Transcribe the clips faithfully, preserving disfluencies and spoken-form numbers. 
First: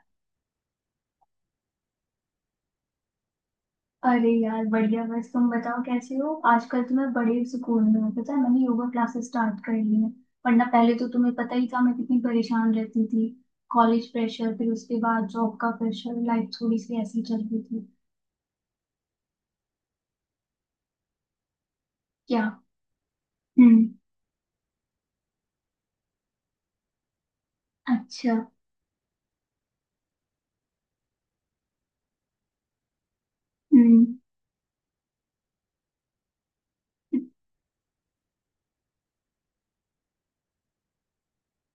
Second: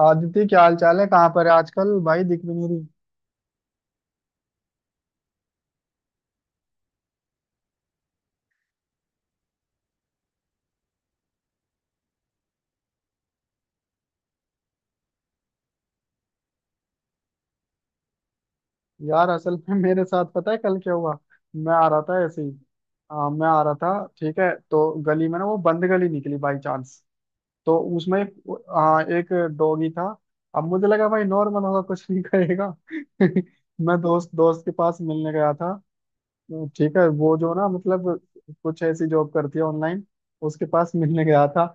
आदिति, क्या हाल चाल है? कहाँ पर है आजकल भाई? दिख भी नहीं रही। अरे यार बढ़िया। बस तुम बताओ कैसे हो। आजकल तो मैं बड़े सुकून में हूँ। पता है मैंने योगा क्लासेस स्टार्ट कर ली है। वरना पहले तो तुम्हें पता ही था मैं कितनी परेशान रहती थी। कॉलेज प्रेशर फिर उसके बाद जॉब का प्रेशर लाइफ थोड़ी सी ऐसी चल रही थी। यार असल में मेरे साथ पता है कल क्या हुआ? मैं आ रहा था ऐसे क्या। ही। आ, मैं आ रहा हम्म। था। ठीक है, तो गली में ना वो बंद गली निकली बाई चांस। तो उसमें एक अच्छा। आ, एक डॉगी था। अब मुझे लगा भाई नॉर्मल होगा, कुछ नहीं करेगा। मैं हम्म। दोस्त दोस्त के पास मिलने गया था। ठीक है, वो जो ना, मतलब कुछ ऐसी जॉब करती है ऑनलाइन। उसके पास मिलने गया था।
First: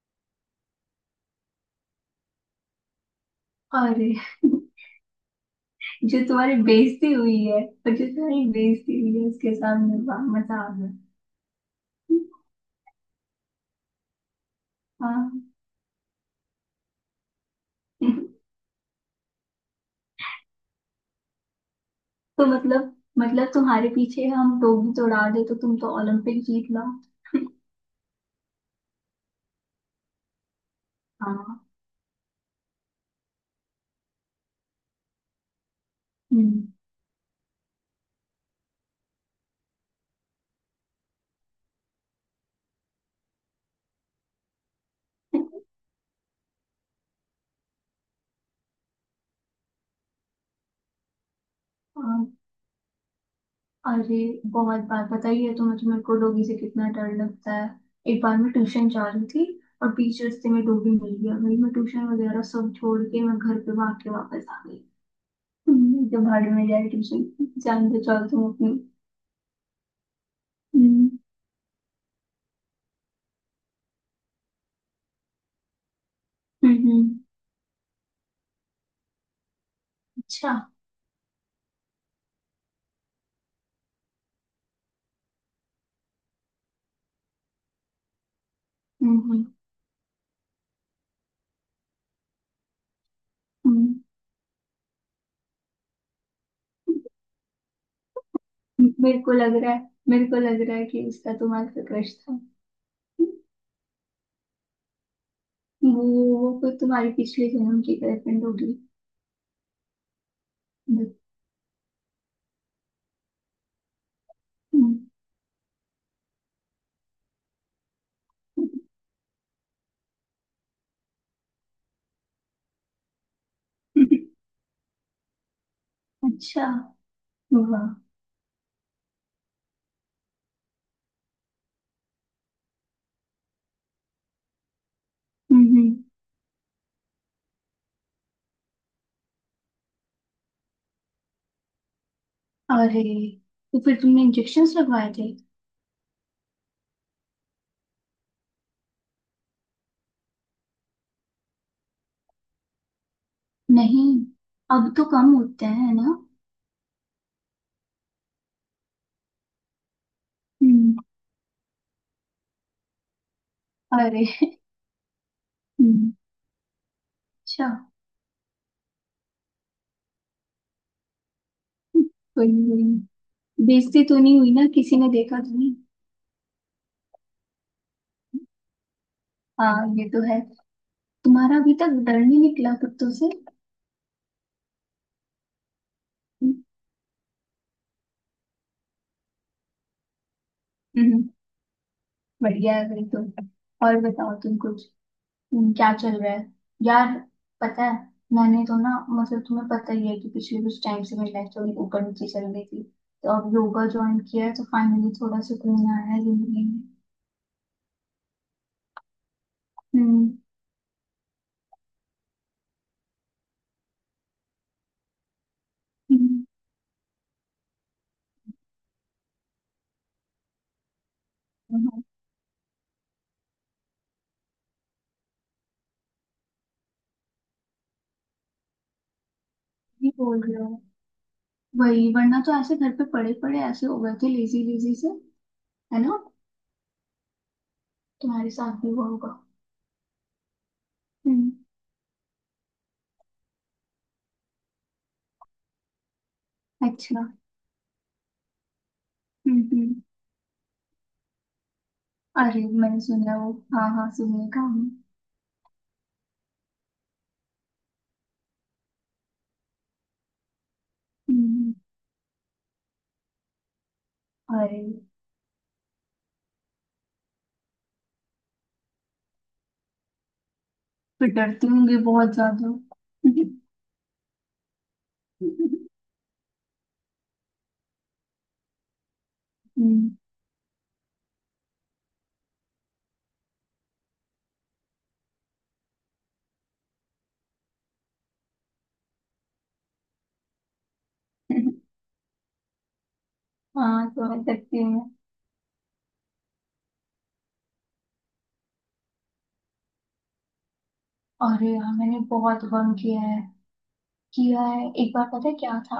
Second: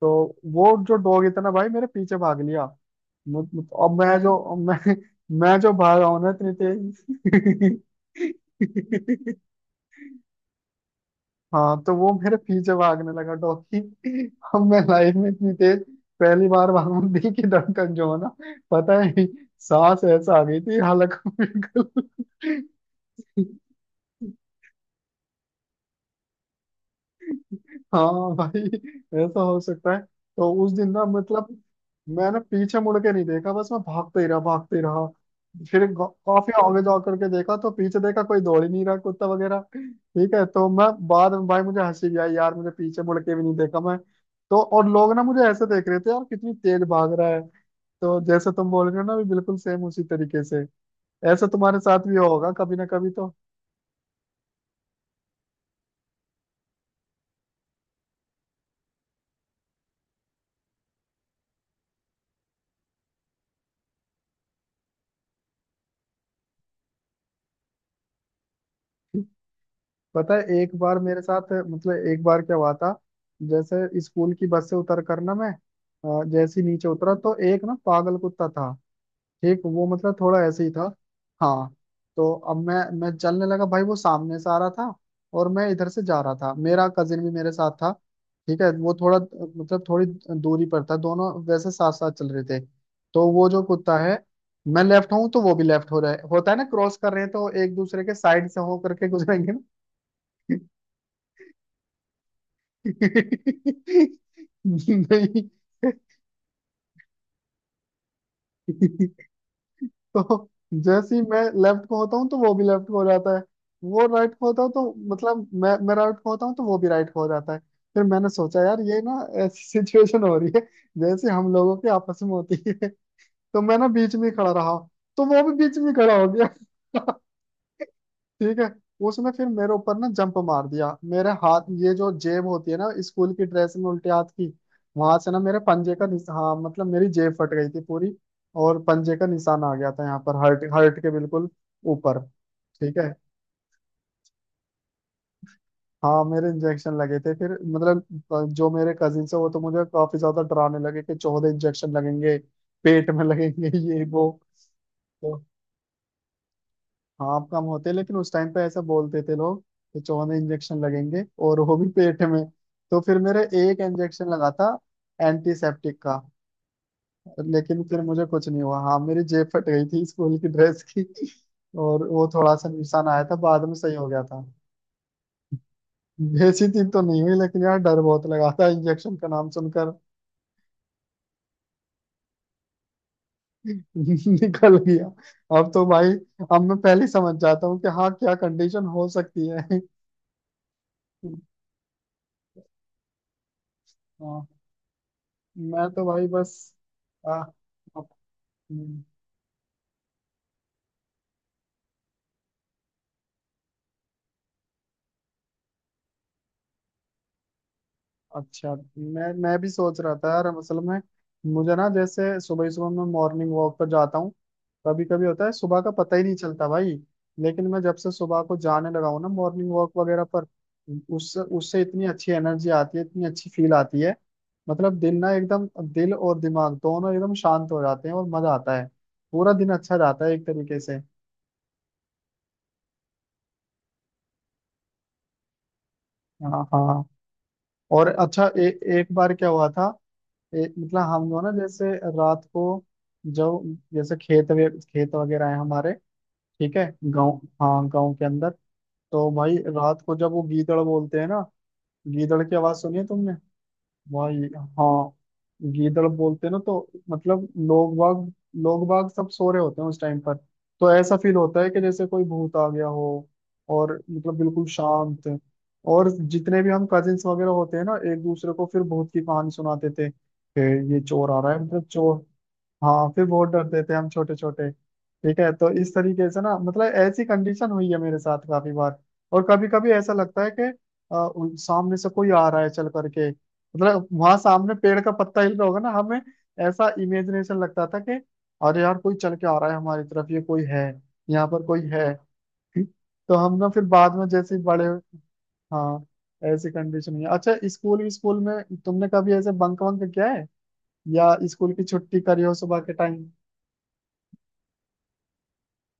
तो वो जो डॉग, इतना भाई मेरे पीछे भाग लिया। मु- मु- और अरे। मैं जो मैं मैं जो भागा जो हूं ना इतनी तुम्हारी बेइज्जती हुई है तेज। और जो तुम्हारी बेइज्जती हुई है उसके सामने वाह मजा आ गया। हाँ, तो वो मेरे पीछे भागने लगा डॉगी। अब मैं लाइफ में हाँ। इतनी तेज पहली बार भागू, दिल की धड़कन जो है ना। पता है, सांस ऐसा आ गई थी हालांकि बिल्कुल। तो मतलब मतलब तुम्हारे पीछे हम लोग भी दौड़ा दे तो तुम तो ओलंपिक जीत लो। हाँ भाई, ऐसा हो सकता है। तो उस दिन ना, मतलब हाँ। मैंने पीछे मुड़ के नहीं देखा, बस मैं भागते ही रहा, भागते ही रहा। फिर ग- काफी हम्म। आगे जा करके देखा तो पीछे देखा कोई दौड़ ही नहीं रहा कुत्ता वगैरह। ठीक है, तो मैं बाद में भाई मुझे हंसी भी आई, यार मुझे पीछे मुड़ के भी नहीं देखा मैं। तो और लोग ना मुझे ऐसे देख रहे थे, यार कितनी तेज भाग रहा है। तो जैसे तुम बोल रहे हो ना, भी बिल्कुल सेम उसी तरीके से। ऐसा तुम्हारे साथ भी हाँ, होगा कभी ना कभी तो। अरे बहुत बार बताइए है तो मुझे मेरे को डोगी से कितना डर लगता है। एक बार मैं ट्यूशन जा रही थी और बीच रास्ते में डोगी मिल गया। भाई मैं ट्यूशन वगैरह सब छोड़ के मैं घर पे भाग के वापस आ गई। हम्म, जब भाड़े में जाए ट्यूशन। जान बचाओ तुम अपनी। पता है एक बार हम्म। मेरे साथ, मतलब एक बार क्या हुआ था? जैसे स्कूल की बस से उतर कर ना मैं, अ, जैसे ही हम्म। नीचे उतरा हम्म, तो एक ना पागल कुत्ता था। ठीक वो मतलब थोड़ा अच्छा। ऐसे ही था। हाँ। तो अब मैं मैं चलने लगा, भाई वो सामने से आ रहा था। और मैं इधर से जा रहा था, मेरा कजिन भी मेरे साथ था। ठीक है, वो थोड़ा, हम्म। हम्म। मतलब थोड़ी दूरी पर था, दोनों वैसे साथ साथ चल रहे थे। तो वो जो हम्म। कुत्ता है, मैं लेफ्ट हूँ तो वो भी लेफ्ट हो रहा है, होता है ना क्रॉस कर रहे हैं तो एक दूसरे के साइड से हो करके मेरे को गुजरेंगे। लग रहा है मेरे को लग रहा है कि उसका तुम्हारे पे क्रश था। नहीं, वो वो कोई तुम्हारी पिछले जन्म की गर्लफ्रेंड होगी। तो जैसे ही मैं लेफ्ट को होता हूँ तो वो भी लेफ्ट को हो जाता है। वो राइट को होता है तो, हम्म। मतलब मैं मैं राइट को होता हूँ तो वो भी राइट को हो जाता है। फिर मैंने सोचा यार ये ना ऐसी सिचुएशन हो रही है जैसे हम लोगों के आपस में होती है। तो मैं ना बीच में ही खड़ा रहा, तो वो भी बीच में ही खड़ा हो अच्छा। गया। वाह। ठीक है। उसने फिर मेरे ऊपर ना जंप मार दिया, मेरे हाथ ये जो जेब होती है ना स्कूल की ड्रेस में उल्टे हाथ की, वहां से ना मेरे हम्म। पंजे का निश- हाँ मतलब मेरी जेब फट गई थी पूरी। और पंजे का निशान आ गया था, यहाँ पर हर्ट हर्ट के बिल्कुल ऊपर। ठीक अरे। है। तो फिर तुमने इंजेक्शन्स लगवाए थे? हाँ मेरे इंजेक्शन लगे थे फिर, मतलब जो मेरे कजिन है वो तो मुझे काफी ज्यादा डराने लगे कि चौदह इंजेक्शन लगेंगे, पेट में लगेंगे। ये नहीं। वो, अब तो कम तो होते हैं ना। हाँ कम होते हैं, लेकिन उस टाइम पे ऐसा बोलते थे लोग कि चौवन इंजेक्शन हम्म। लगेंगे, और वो भी पेट में। तो फिर मेरा एक अरे। इंजेक्शन लगा था, एंटीसेप्टिक हम्म, का। अच्छा। लेकिन फिर मुझे कुछ नहीं हुआ, हाँ मेरी जेब फट गई थी स्कूल की ड्रेस की। और वो कोई थोड़ा सा नुकसान आया नहीं। था, बाद में सही बेइज्जती हो तो गया नहीं था। हुई ना? किसी ने देखा तो नहीं? बेइज्जती तो नहीं हुई, लेकिन यार डर बहुत लगा था इंजेक्शन का नाम हाँ सुनकर। ये तो है। तुम्हारा अभी तक डर नहीं निकला कुत्तों से? निकल गया, अब तो भाई अब हम्म। मैं पहले ही समझ जाता हूँ कि हाँ क्या कंडीशन हो सकती है। हम्म, बढ़िया है फिर तो। और बताओ हाँ, तुम कुछ। हम्म, मैं क्या तो चल भाई रहा है? बस यार आ, पता है अप- मैंने तो ना हम्म, मतलब तुम्हें पता ही है कि पिछले कुछ टाइम से मेरी लाइफ थोड़ी ऊपर नीचे चल रही थी। तो अब योगा ज्वाइन किया है तो फाइनली थोड़ा सुकून आया है जिंदगी में। अच्छा, मैं मैं भी सोच रहा था हम्म। यार असल में, मुझे ना जैसे सुबह सुबह मैं मॉर्निंग वॉक पर जाता हूँ। कभी कभी होता है, सुबह का पता ही नहीं हम्म, चलता भाई। लेकिन मैं जब से सुबह को जाने लगा हूँ ना मॉर्निंग वॉक वगैरह पर, उससे उससे हाँ, इतनी अच्छी एनर्जी आती है, इतनी अच्छी फील आती है। मतलब दिन ना एकदम, दिल और दिमाग दोनों एकदम शांत हो जाते हैं और मजा आता है। पूरा दिन अच्छा ये जाता है बोल एक रहे तरीके हो। से। वही वरना तो ऐसे घर पे पड़े पड़े ऐसे हो गए थे लेजी लेजी से। है ना? हाँ, हाँ। और अच्छा, तुम्हारे ए, साथ भी हुआ एक होगा। बार क्या हुआ था? ए- मतलब हम लोग ना हम्म। जैसे रात को जो जैसे खेत वे, खेत वगैरह है हमारे। ठीक है, अच्छा। गांव, हाँ गांव के अंदर। तो भाई हम्म। हम्म। रात को जब वो गीदड़ बोलते हैं ना, गीदड़ की अरे आवाज सुनी मैंने है सुना तुमने? है वो हाँ हाँ वही, सुनिए काम हम्म। हाँ। गीदड़ बोलते हैं ना तो मतलब लोग बाग, लोग बाग सब सो रहे होते हैं उस टाइम पर। तो ऐसा फील होता है हम्म। कि जैसे कोई भूत आ गया हो, और मतलब बिल्कुल अरे शांत। और जितने भी हम कजिन्स वगैरह होते हैं ना, एक दूसरे को फिर भूत की कहानी सुनाते थे कि ये फिर चोर आ रहा है, डरती मतलब होंगी चोर। बहुत ज्यादा। हाँ, फिर बहुत डरते थे हम छोटे छोटे। ठीक है, तो हम्म। इस तरीके से ना, मतलब ऐसी कंडीशन हुई है मेरे साथ काफी बार। और कभी कभी ऐसा लगता है कि अ, उन- सामने से कोई आ रहा है चल करके। मतलब वहां सामने पेड़ का पत्ता हिल रहा होगा ना हमें, ऐसा इमेजिनेशन लगता था कि अरे यार कोई चल के आ रहा है हमारी तरफ, ये कोई है, यहाँ पर कोई है। तो हम ना फिर हाँ बाद में समझ जैसे ही सकती बड़े, हूँ मैं। हाँ ऐसी कंडीशन है। अच्छा, स्कूल स्कूल में तुमने कभी ऐसे बंक वंक किया है, या और स्कूल की यार मैंने छुट्टी करी हो बहुत सुबह के बंक टाइम? किया है। किया है। एक बार पता है क्या था।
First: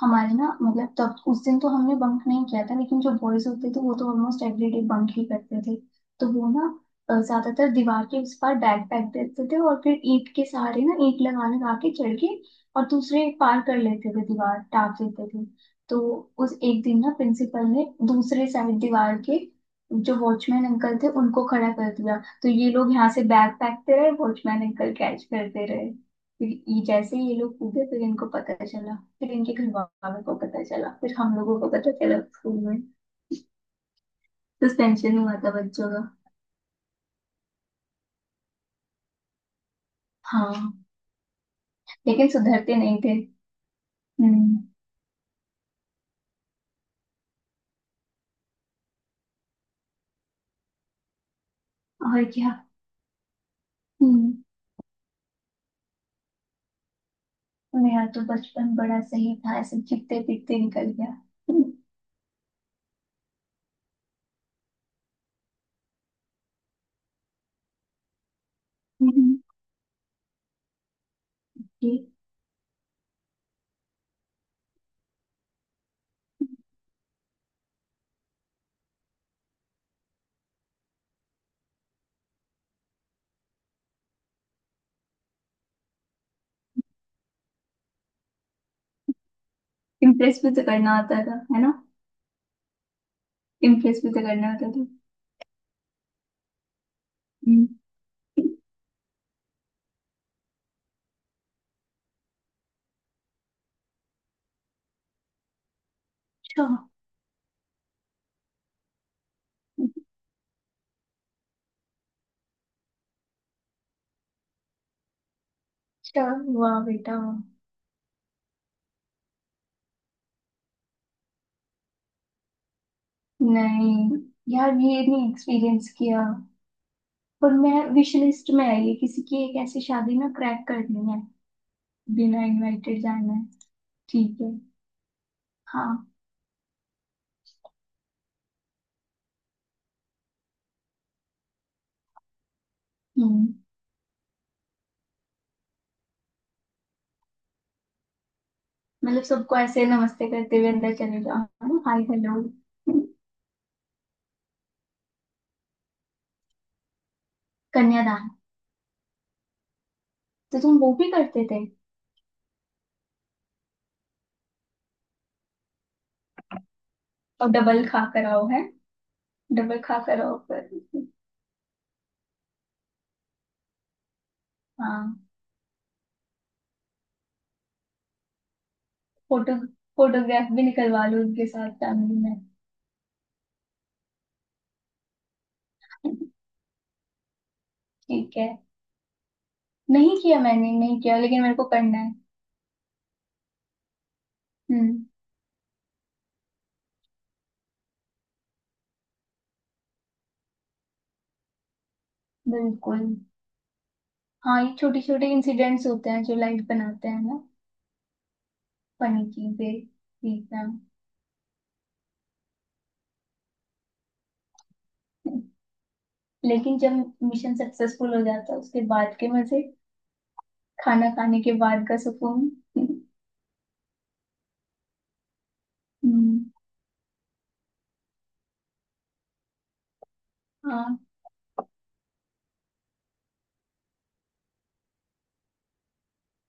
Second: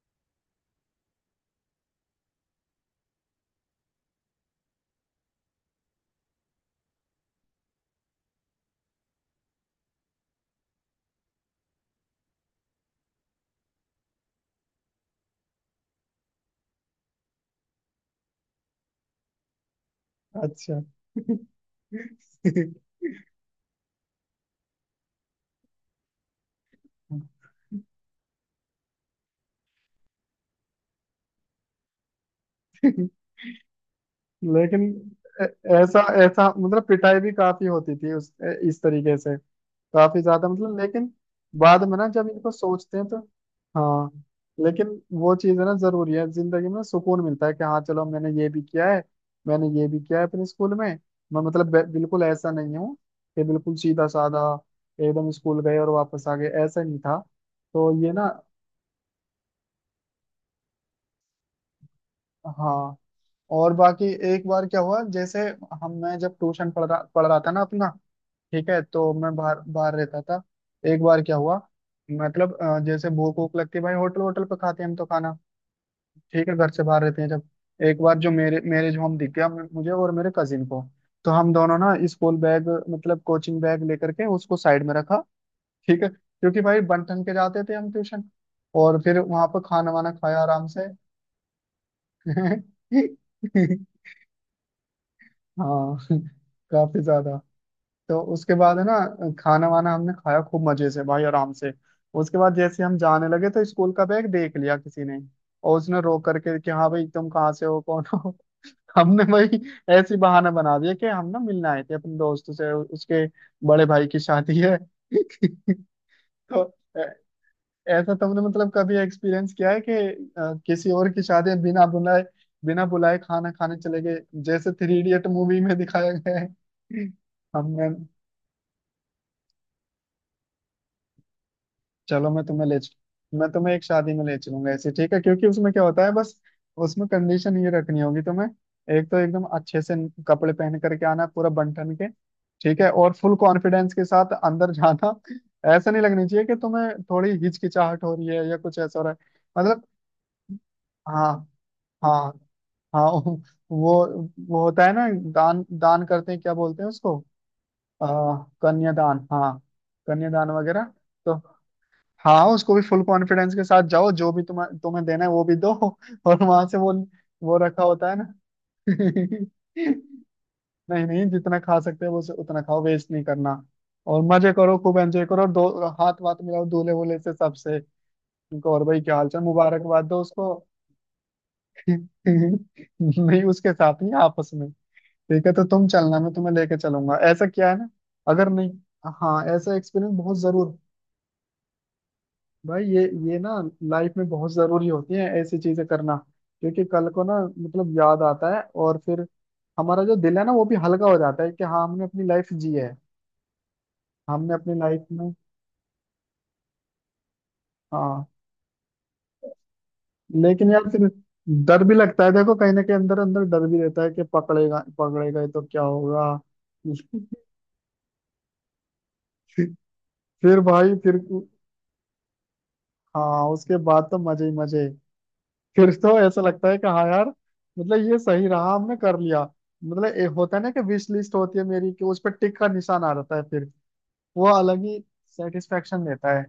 हमारे ना मतलब तब उस दिन तो हमने बंक नहीं किया था लेकिन जो बॉयज होते थे वो तो ऑलमोस्ट एवरीडे बंक ही करते थे। तो वो ना अ, ज्यादातर दीवार के उस पार बैग फेंक देते थे और फिर ईंट के सहारे ना ईंट लगा लगा के चढ़ के और दूसरे पार कर लेते थे दीवार टाप देते थे। तो उस एक दिन ना प्रिंसिपल ने दूसरे साइड दीवार के जो वॉचमैन अच्छा। अंकल थे उनको खड़ा कर दिया। तो ये लोग यहाँ से बैग फेंकते रहे वॉचमैन अंकल कैच करते रहे। फिर ये जैसे ही ये लोग कूदे फिर इनको पता चला फिर इनके घर वालों को पता चला फिर हम लोगों को पता चला स्कूल में। लेकिन सस्पेंशन हुआ ऐ- था बच्चों ऐसा का। ऐसा, मतलब पिटाई भी काफी होती थी उस, इस तरीके से, काफी ज्यादा, हाँ। मतलब लेकिन बाद में ना लेकिन जब इनको सुधरते नहीं सोचते हैं थे। तो, हाँ। हम्म। लेकिन वो चीज है ना जरूरी है जिंदगी में, सुकून मिलता है कि हाँ चलो मैंने ये भी किया है, मैंने ये भी किया है अपने स्कूल में। मैं मतलब बे- बिल्कुल और ऐसा क्या। नहीं हूँ कि बिल्कुल सीधा हम्म। साधा एकदम स्कूल गए और वापस आ गए, ऐसा नहीं था। तो मेरा ये तो ना, बचपन बड़ा सही था ऐसे चिपते पिटते निकल गया। हाँ और बाकी एक बार क्या हुआ जैसे, हम मैं जब ट्यूशन पढ़ रहा पढ़ रहा था ना अपना, ठीक है तो मैं हम्म। बाहर बाहर रहता था। एक बार क्या हुआ, मतलब अ, जैसे भूख वूख लगती है भाई, होटल होटल पे खाते हैं हम तो खाना। ठीक है, घर से बाहर रहते हैं जब। एक बार जो मेरे मैरिज होम दिख गया मु- मुझे और मेरे कजिन को। तो हम दोनों ना स्कूल बैग, मतलब कोचिंग बैग लेकर के उसको साइड में रखा। ठीक है, क्योंकि भाई बन ठन के जाते थे हम ट्यूशन। और फिर वहां पर खाना वाना खाया इम्प्रेस भी तो आराम से। करना आता था है ना? इम्प्रेस भी तो करना आता था। हाँ, काफी ज्यादा। हम्म, तो अच्छा। उसके बाद है ना, खाना वाना हमने खाया खूब मजे से भाई, आराम से। उसके बाद जैसे हम जाने लगे तो स्कूल का बैग देख लिया किसी ने, और उसने रो करके कि हाँ भाई तुम कहाँ से हो, कौन हो? हमने भाई ऐसी बहाना बना दिया कि हम ना मिलने आए थे अपने दोस्त से, उ- उसके बड़े भाई की शादी है। अच्छा। तो वाह ऐ- बेटा वाह। ऐसा तुमने मतलब कभी एक्सपीरियंस किया है कि अ, किसी और की शादी में बिना बुलाए, बिना बुलाए खाना खाने चले नहीं गए, जैसे यार थ्री ये इडियट नहीं मूवी में एक्सपीरियंस दिखाया किया। गया है? और मैं हमने, विश लिस्ट में है ये किसी की एक ऐसी शादी ना क्रैक करनी है। चलो मैं बिना तुम्हें ले इनवाइटेड जाना चल- है। मैं तुम्हें एक शादी में ले ठीक है। चलूंगा ऐसे। ठीक है, क्योंकि उसमें क्या होता हाँ। है बस, उसमें कंडीशन ये रखनी होगी तुम्हें। एक तो एकदम अच्छे से कपड़े पहन करके आना, पूरा बन ठन के। ठीक है, और फुल हम्म। कॉन्फिडेंस के साथ अंदर जाना। ऐसा नहीं लगनी चाहिए कि तुम्हें थोड़ी हिचकिचाहट हो रही है या कुछ ऐसा हो रहा है, मतलब सबको मतलब ऐसे नमस्ते करते हुए अंदर चले हाँ, जाओ है ना, हाय हाँ, हेलो। हाँ। वो वो होता है ना, दान दान करते हैं क्या बोलते हैं उसको? कन्यादान। आ, कन्यादान, हाँ, कन्यादान तो तुम वगैरह। वो भी तो करते थे। हाँ, उसको भी फुल कॉन्फिडेंस के साथ जाओ, जो भी तुम्हें तुम्हें देना है वो भी दो। और वहां से वो और वो रखा डबल खा होता है कर ना। आओ है। डबल खा कर आओ पर। नहीं, नहीं, जितना खा सकते हो उसे- उतना खाओ, वेस्ट नहीं करना। और मजे करो, खूब हाँ। एंजॉय करो, और दो हाथ वाथ मिलाओ दूल्हे वूल्हे से सबसे। उनको, और भाई क्या हाल चाल, फोटो। मुबारकबाद दो फोटोग्राफ उसको। भी निकलवा लो उनके साथ फैमिली नहीं, उसके साथ नहीं, आपस में। ठीक है, तो तुम में। चलना मैं तुम्हें लेके चलूंगा ऐसा, क्या है ना, ठीक है। अगर नहीं, हाँ ऐसा एक्सपीरियंस नहीं बहुत किया मैंने जरूर। नहीं किया लेकिन मेरे को करना है। भाई ये ये ना लाइफ में बहुत जरूरी हम्म। होती है ऐसी चीजें करना, क्योंकि कल को ना, मतलब याद आता है और फिर हमारा जो दिल है ना वो भी हल्का हो जाता है कि हाँ हमने अपनी लाइफ जी है, बिल्कुल। हमने हाँ अपनी ये छोटे लाइफ छोटे में। इंसिडेंट्स होते हैं जो लाइफ बनाते हैं ना। हाँ, फनी चीजें। सीखना। लेकिन यार फिर डर भी लगता है देखो, कहीं ना कहीं अंदर अंदर डर भी रहता है कि पकड़ेगा पकड़ेगा तो क्या होगा। लेकिन जब मिशन सक्सेसफुल हो जाता है उसके बाद के मजे। फिर भाई खाना फिर, खाने के बाद का सुकून। हाँ उसके बाद तो मजे ही मजे। फिर तो ऐसा हम्म, लगता है कि हाँ यार, मतलब ये सही रहा, हमने कर लिया। मतलब ये होता है ना कि हाँ। विश लिस्ट होती है मेरी, कि उस पर टिक का निशान आ जाता है फिर, वो अलग ही सेटिस्फेक्शन देता है।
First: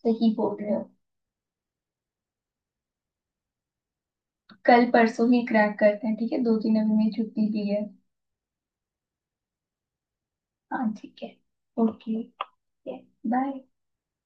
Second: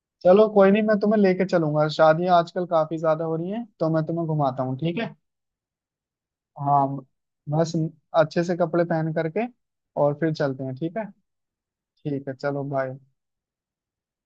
सही चलो बोल कोई रहे नहीं, हो। मैं तुम्हें लेके चलूंगा, शादियां आजकल काफी ज्यादा हो रही हैं तो मैं तुम्हें घुमाता हूँ, कल ठीक है। परसों ही क्रैक करते हैं ठीक है दो तीन हाँ, अभी मेरी छुट्टी भी बस है। अच्छे से कपड़े पहन करके और फिर चलते हैं, हाँ ठीक है। ठीक है। ओके। ठीक है, चलो बाय। बाय।